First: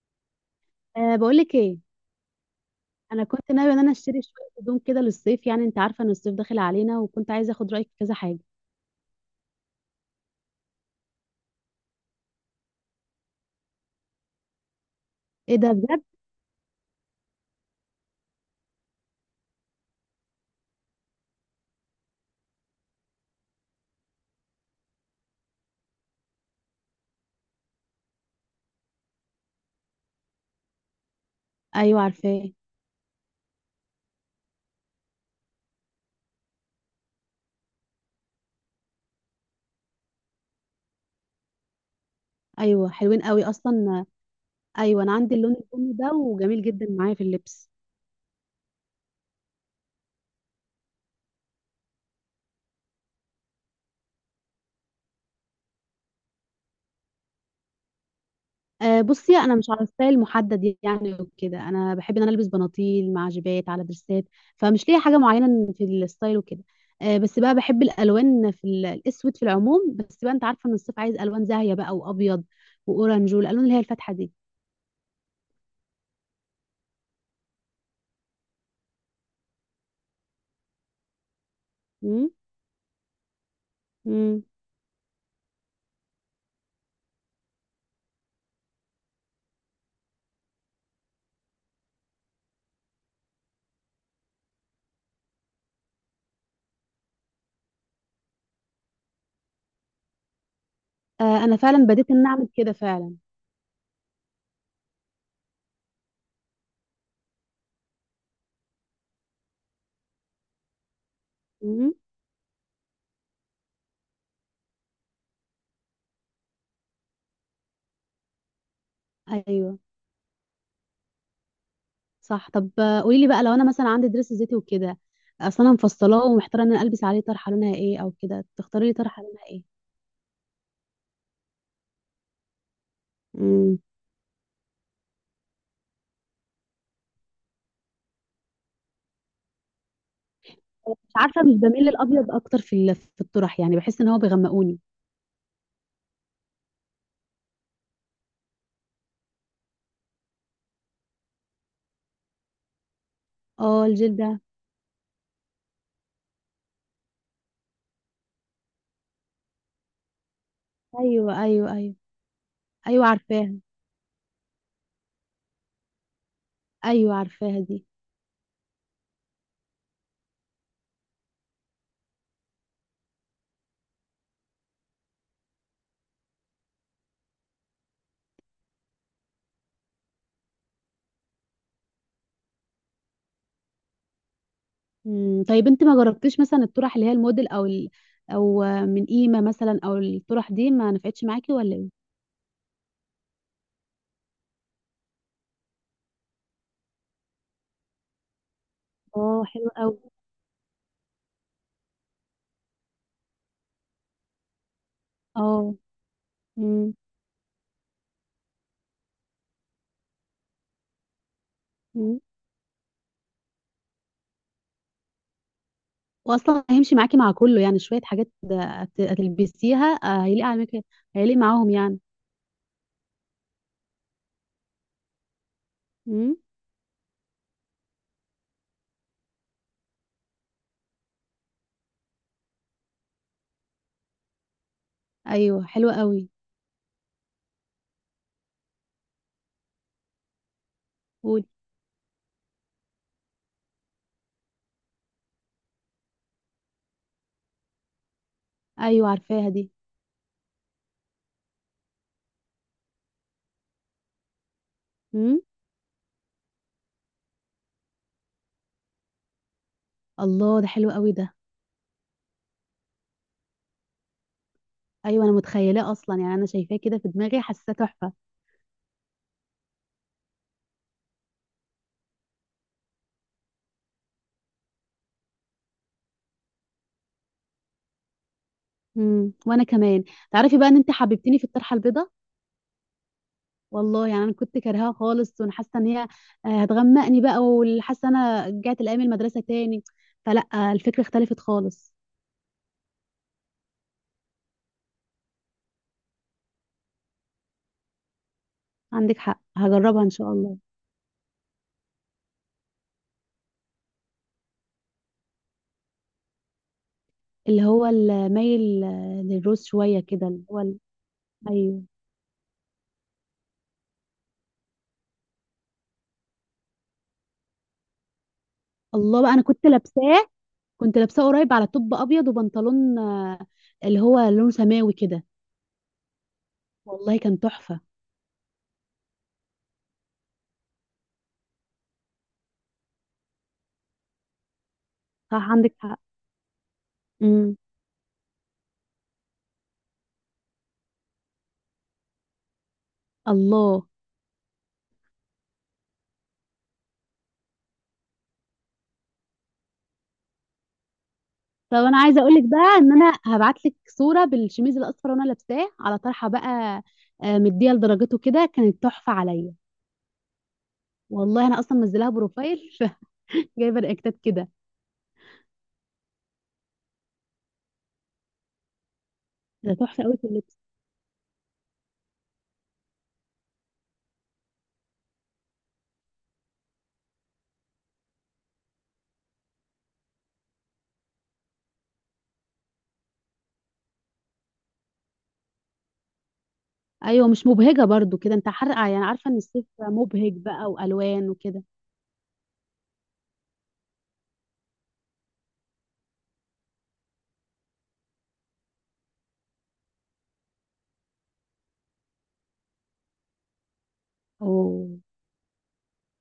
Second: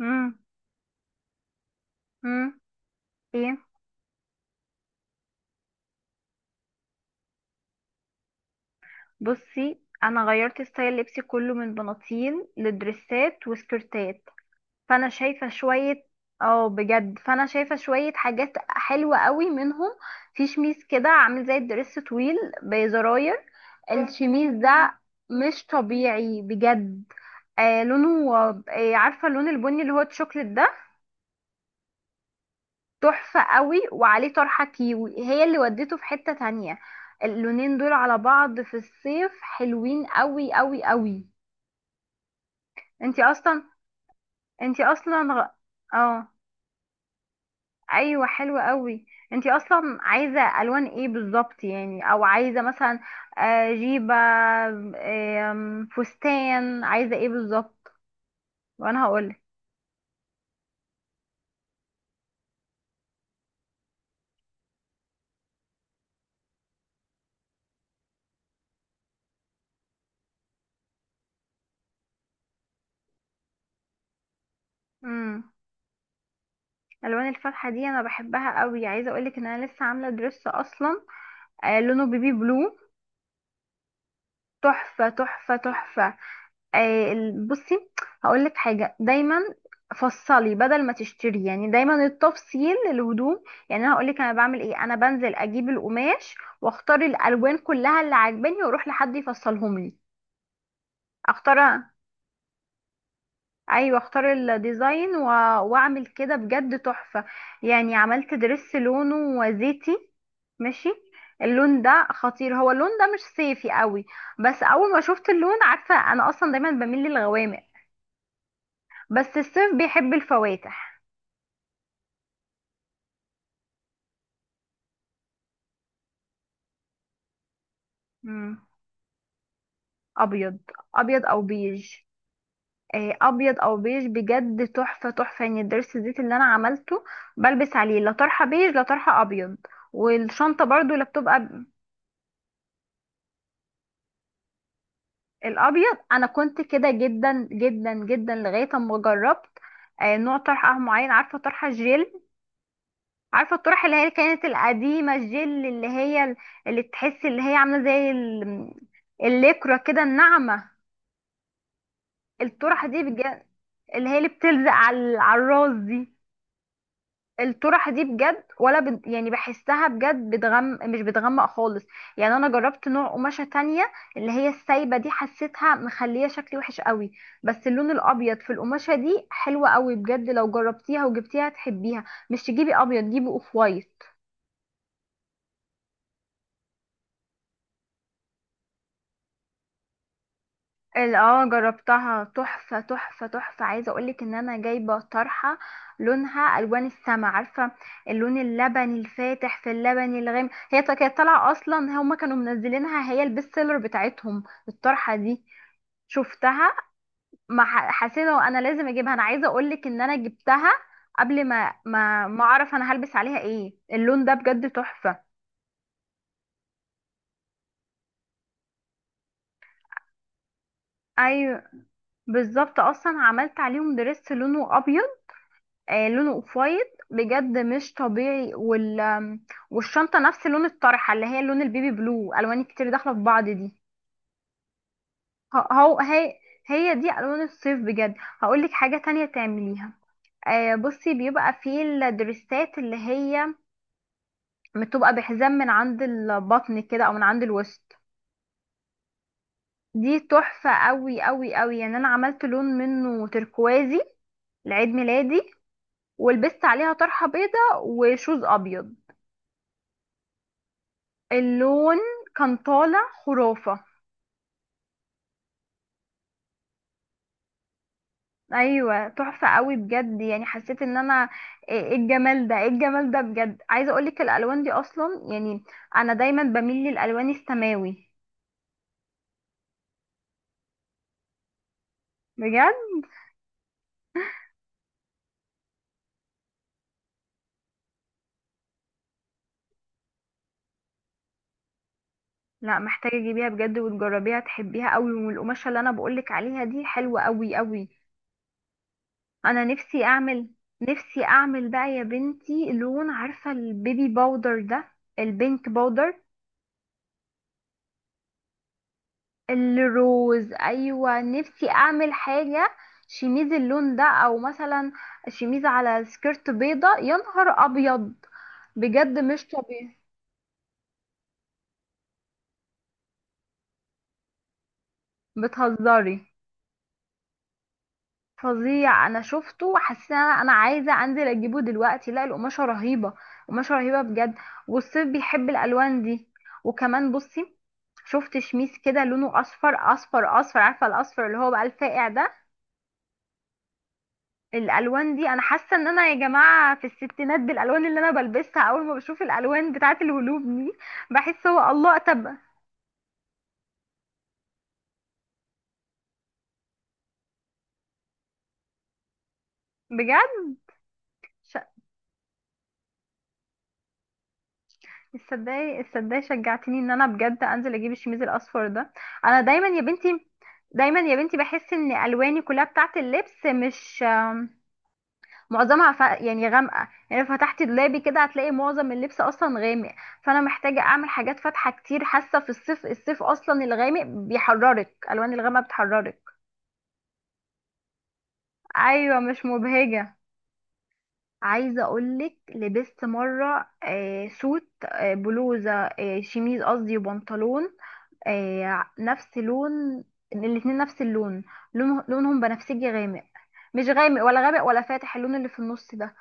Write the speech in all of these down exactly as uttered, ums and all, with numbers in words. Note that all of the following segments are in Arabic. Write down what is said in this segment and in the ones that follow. امم أه بقول لك ايه. امم انا كنت ايه. ناويه ان انا اشتري شويه هدوم كده للصيف، يعني انت عارفه ان الصيف داخل علينا، وكنت عايزه اخد رايك في كذا حاجه. بصي، انا غيرت ستايل لبسي كله من بناطيل لدريسات وسكرتات. فانا شايفه ايه ده بجد؟ شويه. اه بجد، فانا شايفه شويه حاجات حلوه قوي منهم. في شميس كده عامل زي الدريس طويل، بزراير. الشميس ده مش طبيعي بجد. آه لونه. آه عارفه اللون البني اللي هو الشوكليت ده؟ ايوه عارفاه. تحفة قوي، وعليه طرحة كيوي هي اللي ودته في حتة تانية. اللونين دول على بعض في الصيف حلوين قوي قوي قوي. ايوه حلوين انتي قوي اصلا اصلا. انتي ايوه انا اصلا عندي غ- اللون البني ده اه، وجميل جدا معايا في اللبس. ايوه حلوة قوي. انتي اصلا عايزة الوان ايه بالظبط يعني؟ او عايزة مثلا آه، جيبة، آم، فستان، عايزة ايه بالظبط؟ أه وانا بصي، هقولك. انا مش على ستايل محدد يعني وكده. انا بحب ان انا البس بناطيل مع جيبات على درسات، فمش ليا حاجه معينه في الستايل وكده. أه بس بقى بحب الالوان، في ال- الاسود في العموم، بس بقى انت عارفه ان الصيف عايز الوان زاهيه بقى، وابيض واورنج والالوان اللي هي الفاتحه امم الوان الفاتحة دي انا بحبها قوي. عايزة اقولك ان انا لسه عاملة درس اصلا، آه، لونه دي. بيبي بلو. مم. تحفة تحفة تحفة. آه، ال- بصي، هقول لك حاجة: دايما فصلي بدل ما تشتري. يعني دايما التفصيل للهدوم. يعني انا هقول لك انا بعمل ايه: انا بنزل اجيب القماش، واختار الالوان كلها اللي عاجباني، واروح لحد يفصلهم لي. آه، انا اختار، فعلا بديت ان اعمل كده فعلا. ايوه اختار الديزاين و... واعمل كده بجد تحفة. يعني عملت درس لونه زيتي. ماشي. اللون مم. ده خطير، هو اللون ده مش صيفي قوي، بس اول ما شفت اللون. عارفة انا اصلا دايما بميل للغوامق، بس الصيف ايوه بيحب الفواتح. صح. طب آه، قولي لي بقى، لو انا مثلا عندي درس زيتي وكده، اصلا انا مفصلاه ومحتاره ان انا البس عليه طرحه لونها ايه، او كده مم. تختاري لي طرحه لونها ايه. ابيض، ابيض او بيج. آه، ابيض او مم. بيج بجد تحفة تحفة. يعني الدرس الزيت اللي انا عملته بلبس عليه لا طرحة بيج لا طرحة ابيض، والشنطة برضو لا، مش عارفه، مش بتبقى بميل للابيض اكتر في ال- في الطرح، يعني بحس ان هو بيغمقوني. الابيض. انا كنت كده جدا جدا جدا لغايه اما جربت آه، نوع طرحه أه معين. عارفه طرحه جيل؟ عارفه الطرح اه اللي هي الجلد ده. كانت القديمه، الجيل اللي هي ال- اللي تحس اللي هي عامله زي ال- الليكرة كده، الناعمه؟ ايوه ايوه ايوه. الطرحه دي ايوه بجد، عارفاها. اللي هي اللي بتلزق على على الراس دي. ايوه عارفاها دي. الطرح دي بجد ولا بد، يعني بحسها بجد بتغم مش بتغمق خالص. يعني انا جربت نوع قماشة تانية، اللي هي السايبة دي، حسيتها مخلية شكلي وحش قوي. بس اللون الابيض في القماشة دي حلوة قوي بجد، لو جربتيها وجبتيها هتحبيها. مش تجيبي ابيض، جيبي اوف وايت. مم. طيب انت ما جربتيش مثلا الطرح اللي هي الموديل او ال... او آه، من قيمه مثلا، او الطرح دي ما ال- نفعتش اه، معاكي ولا ايه؟ جربتها تحفة تحفة تحفة. عايزة اقولك ان انا جايبة طرحة لونها الوان السما، عارفة؟ اللون اللبني اه الفاتح حلو في قوي. اللبني الغامق، هي تا- كانت طالعة اصلا، هما كانوا منزلينها هي البيست سيلر بتاعتهم الطرحة دي. اه. شفتها، مم. ما ح- حسيت هو انا لازم اجيبها. انا عايزة اقولك ان انا جبتها قبل ما مم. ما ما اعرف انا هلبس عليها ايه. اللون ده بجد تحفة. واصلا هيمشي معاكي مع كله، يعني شويه حاجات هت- هتلبسيها، آه، هيليق على مك... هيليق ايوه معاهم يعني. بالظبط، اصلا عملت عليهم دريس لونه ابيض، آه، لونه مم. اوف وايت بجد مش طبيعي، وال آم، والشنطه نفس لون الطرحه اللي هي لون البيبي بلو. الوان كتير داخله في بعض دي. ايوه ه- حلوه هو قوي. هي، هي دي الوان الصيف بجد. هقولك حاجه تانية تعمليها: آه بصي، قولي. بيبقى في الدريسات اللي هي بتبقى بحزام من عند البطن كده او من عند الوسط. ايوه عارفاها دي. دي تحفه قوي قوي قوي. يعني انا عملت لون منه تركوازي لعيد ميلادي، مم. ولبست عليها طرحه بيضه وشوز ابيض. الله، ده حلو قوي ده. اللون كان طالع خرافة. ايوه انا متخيلاه اصلا، يعني انا شايفاه كده في دماغي، حاساه تحفه. ايوه تحفة قوي بجد. يعني حسيت ان انا، ايه إيه الجمال ده؟ ايه الجمال ده بجد؟ عايزة اقولك الالوان دي اصلا يعني، انا دايما بميل للالوان السماوي. مم، وانا كمان. تعرفي بقى ان انت حببتني في الطرحه البيضاء. بجد، والله يعني انا كنت كارهاها خالص، وانا حاسه ان هي آه، هتغمقني بقى، وحاسه انا رجعت لايام المدرسه تاني. فلا، آه، الفكره اختلفت خالص. لا، محتاجة تجيبيها بجد وتجربيها، تحبيها قوي. والقماشة اللي انا بقولك عليها دي حلوة قوي قوي. عندك حق، انا هجربها نفسي ان شاء اعمل، الله. نفسي اعمل بقى يا بنتي لون. عارفة البيبي باودر ده، البينك باودر، اللي هو المايل للروز شويه كده، اللي الروز؟ هو ال... ايوه، نفسي ايوه. اعمل حاجه شميز اللون ده، او مثلا شميز على سكيرت بيضه. يا نهار ابيض، بجد الله بقى، انا مش كنت طبيعي. لابساه. كنت لابساه قريب على توب ابيض وبنطلون، آه، اللي هو لون سماوي كده. بتهزري؟ والله كان تحفه. فظيع. انا شفته وحاسه إن انا، أنا عايزه انزل اجيبه دلوقتي. لا، القماشه رهيبه، قماشه رهيبه بجد، والصيف بيحب صح عندك حق. الالوان دي. وكمان امم. بصي، شفت شميس كده لونه اصفر اصفر اصفر. عارفه الاصفر اللي هو بقى الفاقع ده؟ الله. الالوان دي انا حاسه ان انا يا جماعه في الستينات بالالوان اللي انا بلبسها، اول ما بشوف الالوان بتاعه الهلوب دي بحس. هو طب انا الله، عايزه طب اقول لك بقى ان انا هبعت لك صوره بالشميز الاصفر وانا لابساه على طرحه بقى. آه، مديه لدرجته كده، كانت تحفه عليا. بجد، والله ش- انا اصلا منزلاها بروفايل. جايبه رياكتات كده. تصدقي تصدقي شجعتيني ان انا بجد انزل اجيب الشميز الاصفر ده. انا دايما ده يا تحفه قوي. بنتي، دايما يا بنتي بحس ان الواني كلها بتاعه اللبس مش آم، معظمها ف... يعني غامقه. يعني لو فتحتي دولابي كده هتلاقي معظم اللبس اصلا غامق. فانا محتاجه اعمل حاجات فاتحه كتير، حاسه في الصيف، الصيف اصلا الغامق بيحررك، الالوان الغامقه بتحررك. ايوه مش مبهجه برضو كده. انت حر... آه، يعني ايوه عارفه ان مش الصيف مبهجه. مبهج بقى، والوان وكده. عايزه اقولك لبست مره آه سوت آه بلوزه آه شميز قصدي، وبنطلون. آه نفس لون الاتنين، نفس اللون. لون لونهم بنفسجي غامق، مش غامق ولا غامق ولا اوه. فاتح، اللون اللي في النص ده.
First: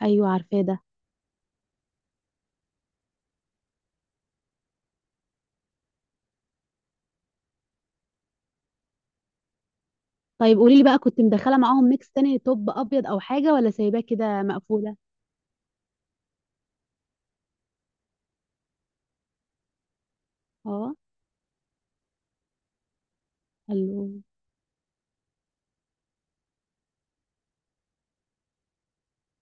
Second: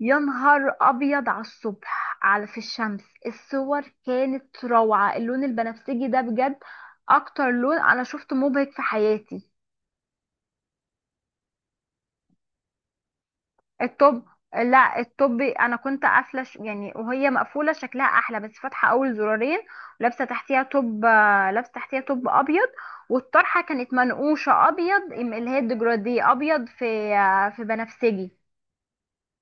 يا ايوه عارفاه نهار ده. ابيض، على الصبح على في الشمس الصور كانت روعه. اللون البنفسجي ده بجد اكتر لون انا شفته مبهج في حياتي. طيب قولي لي بقى، كنت مدخله معاهم ميكس تاني، توب ابيض او حاجه، ولا سايباه الطب، كده مقفوله؟ لا، الطب انا كنت قافله، ش- يعني وهي مقفوله شكلها احلى، بس فاتحه اول زرارين ولابسه تحتيها اه. توب، آه، لابسه تحتيها توب ابيض، والطرحه كانت قالوا. منقوشه ابيض، ام- اللي هي الديجرادي ابيض في، آه، في بنفسجي.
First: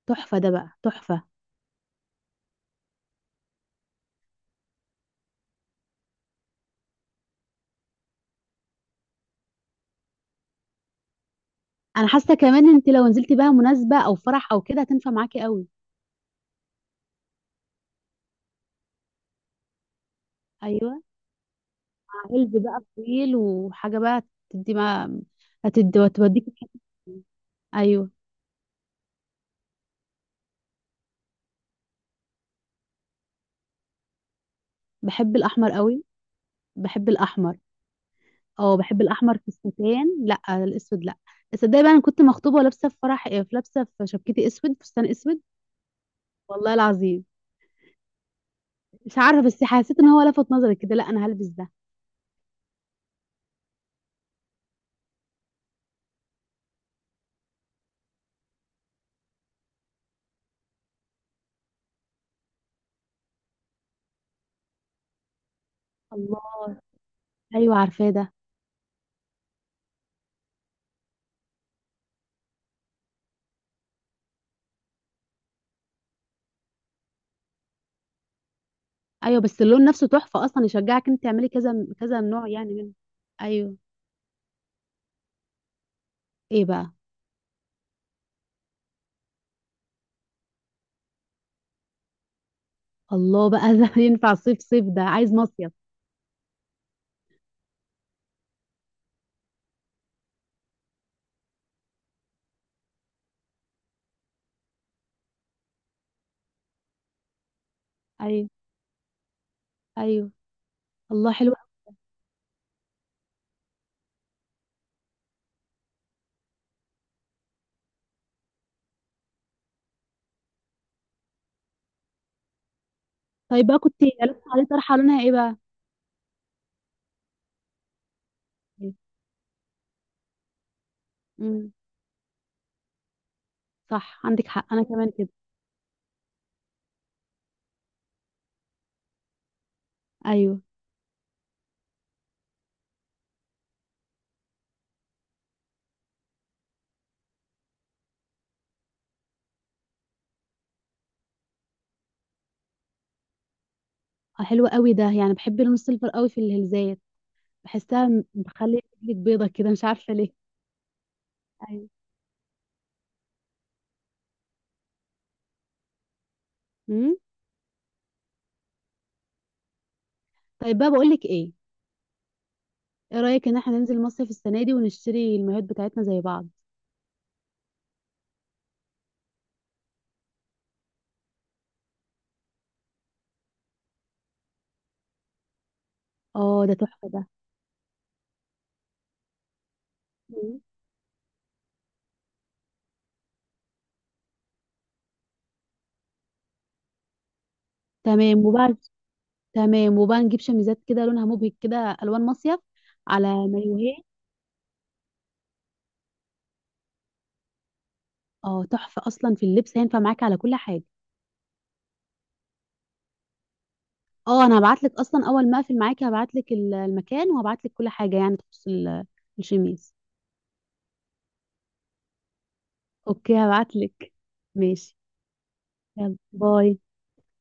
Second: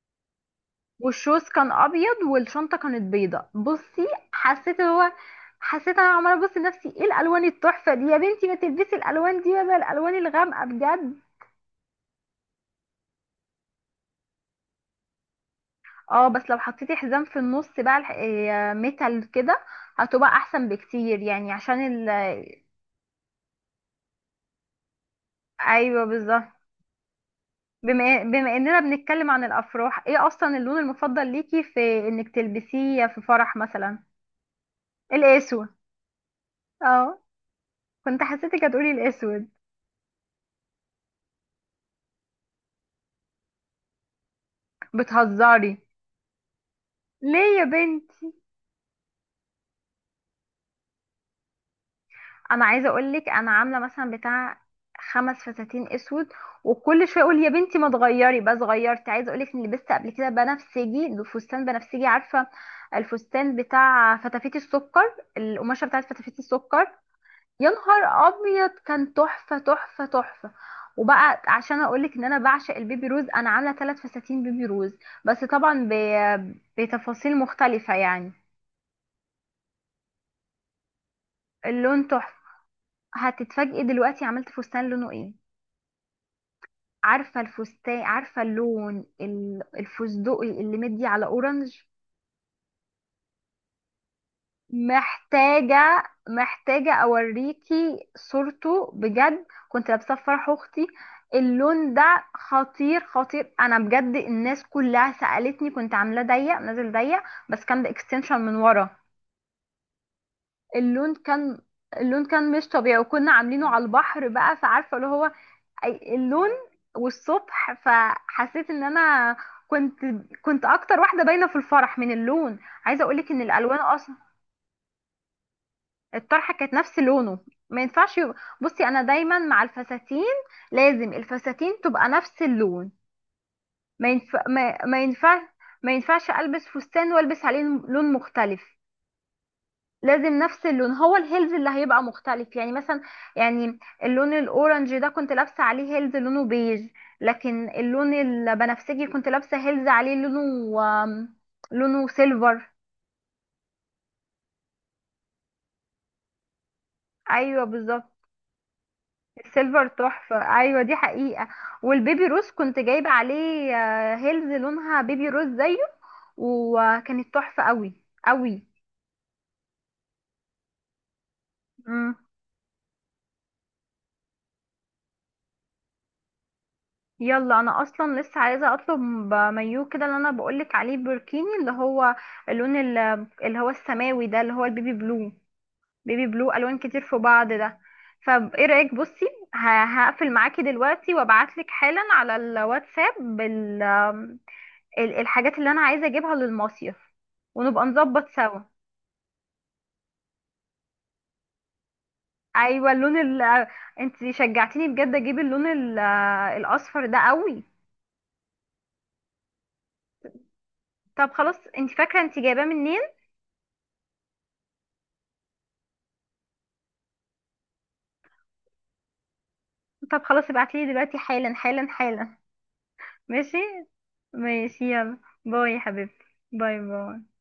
تحفه ده بقى، تحفه. والشوز كان ابيض والشنطه كانت بيضه. بصي حسيت هو، حسيت انا عماله ابص لنفسي ايه الالوان التحفه دي، يا بنتي ما تلبسي الالوان دي بدل الالوان الغامقه بجد. انا حاسه كمان انت لو نزلتي بقى مناسبه او فرح او كده، هتنفع معاكي قوي. اه، بس لو حطيتي حزام في النص بقى، الح- آه، ميتال كده، هتبقى احسن ايوه. بكتير، يعني عشان ال... مع هيلز بقى طويل وحاجه بقى، تدي ما، هتدي ايوه بالظبط. هتوديكي في حتة. ايوه. بما بما اننا بنتكلم عن الافراح، ايه اصلا اللون المفضل ليكي في انك تلبسيه في فرح مثلا؟ بحب الاسود. الاحمر قوي. بحب اه، الاحمر. كنت حسيتك اه هتقولي بحب الاحمر في الاسود. الستان، لا الاسود لا. تصدقي بقى انا كنت مخطوبه ولابسه في فرح، في لابسه في شبكتي اسود، فستان اسود. بتهزري؟ والله العظيم. ليه يا بنت؟ مش عارفه، بس حسيت ان هو لفت نظري كده، لا انا هلبس ده. انا عايزه اقول لك انا عامله مثلا بتاع خمس فساتين اسود، وكل شويه اقول يا بنتي ما تغيري، بس غيرت. عايزه اقول لك اني لبست قبل كده بنفسجي، فستان بنفسجي. عارفه الفستان بتاع فتافيت السكر، القماشه بتاعت فتافيت الله. السكر؟ يا ايوه عارفاه نهار ده. ابيض، كان تحفه تحفه تحفه. وبقى عشان اقول لك ان انا بعشق البيبي روز، انا عامله ثلاث فساتين بيبي روز، بس طبعا ب- بتفاصيل مختلفه يعني. ايوه، بس اللون نفسه تحفه اصلا، يشجعك انت تعملي كذا اللون كذا تحفه. نوع يعني منه. ايوه. هتتفاجئي دلوقتي، عملت فستان لونه ايه؟ ايه بقى؟ عارفة الفستان، عارفة اللون ال- الفستقي اللي مدي على اورنج؟ الله بقى ده. ينفع صيف؟ صيف ده عايز مصيف. محتاجة، محتاجة اوريكي صورته بجد. كنت لابساه في فرح اختي، اللون ده خطير خطير. انا بجد الناس كلها سألتني. كنت عاملاه ضيق نازل ضيق، بس كان باكستنشن ايوه. من ورا. ايوه. اللون الله حلو كان، أوي. اللون كان مش طبيعي، وكنا عاملينه على البحر بقى، فعارفة اللي هو أي- اللون. والصبح فحسيت ان انا كنت، كنت اكتر واحده باينه في الفرح من اللون. عايزه اقولك ان طيب الالوان بقى، كنت اصلا، لابسه عليه طرحه لونها ايه بقى؟ الطرحه كانت نفس لونه. ما ينفعش يبقى، بصي انا دايما مع الفساتين لازم الفساتين امم. تبقى نفس اللون. ما صح ينفع عندك حق، ما, انا ما كمان كده. ينفع، ما ينفعش البس فستان والبس عليه لون مختلف. لازم ايوه. نفس اللون، هو الهيلز اللي هيبقى مختلف. يعني مثلا، يعني اللون الاورنج ده كنت لابسه عليه هيلز لونه بيج. لكن اللون البنفسجي كنت لابسه هيلز عليه لونه آم، لونه سيلفر. آه، حلو قوي ده، يعني بحب اللون السيلفر قوي في الهلزات. ايوه بالظبط، بحسها م- بخلي رجلك بيضة كده، مش السيلفر عارفة ليه. تحفه، ايوه دي حقيقه. ايوه. والبيبي روز كنت جايبه عليه آه، هيلز لونها بيبي روز زيه، امم. وكانت تحفه قوي قوي. طيب بقى، بقول لك ايه، ايه رأيك ان احنا ننزل مصيف السنة دي ونشتري المايوهات بتاعتنا زي بعض؟ يلا، انا اصلا لسه عايزه اطلب مايو كده اللي انا بقولك عليه، بركيني اللي هو اللون ال- اللي هو السماوي ده، اللي هو البيبي بلو. بيبي بلو اه ده الوان كتير تحفة في ده. بعض ده. فايه رايك؟ بصي ه- هقفل مم. معاكي دلوقتي وابعتلك حالا على الواتساب بال ال- الحاجات اللي انا عايزه اجيبها للمصيف، ونبقى نظبط تمام. سوا. وبعد تمام، وبقى نجيب شميزات كده لونها مبهج كده، الوان مصيف ايوه اللون على ال مايوهات. انت شجعتيني بجد اجيب اللون ال- الاصفر ده قوي. اه تحفة اصلا في اللبس، هينفع معاكي على كل حاجة. طب خلاص، انت فاكره انت جايباه منين؟ اه انا هبعت لك اصلا، اول ما اقفل معاكي هبعت لك المكان، وهبعت لك كل حاجة يعني تخص ال- الشميز. طب خلاص ابعتلي دلوقتي حالا حالا حالا. اوكي، ماشي، هبعت لك. ماشي ماشي، يلا. باي يا يلا حبيبتي. باي. باي باي.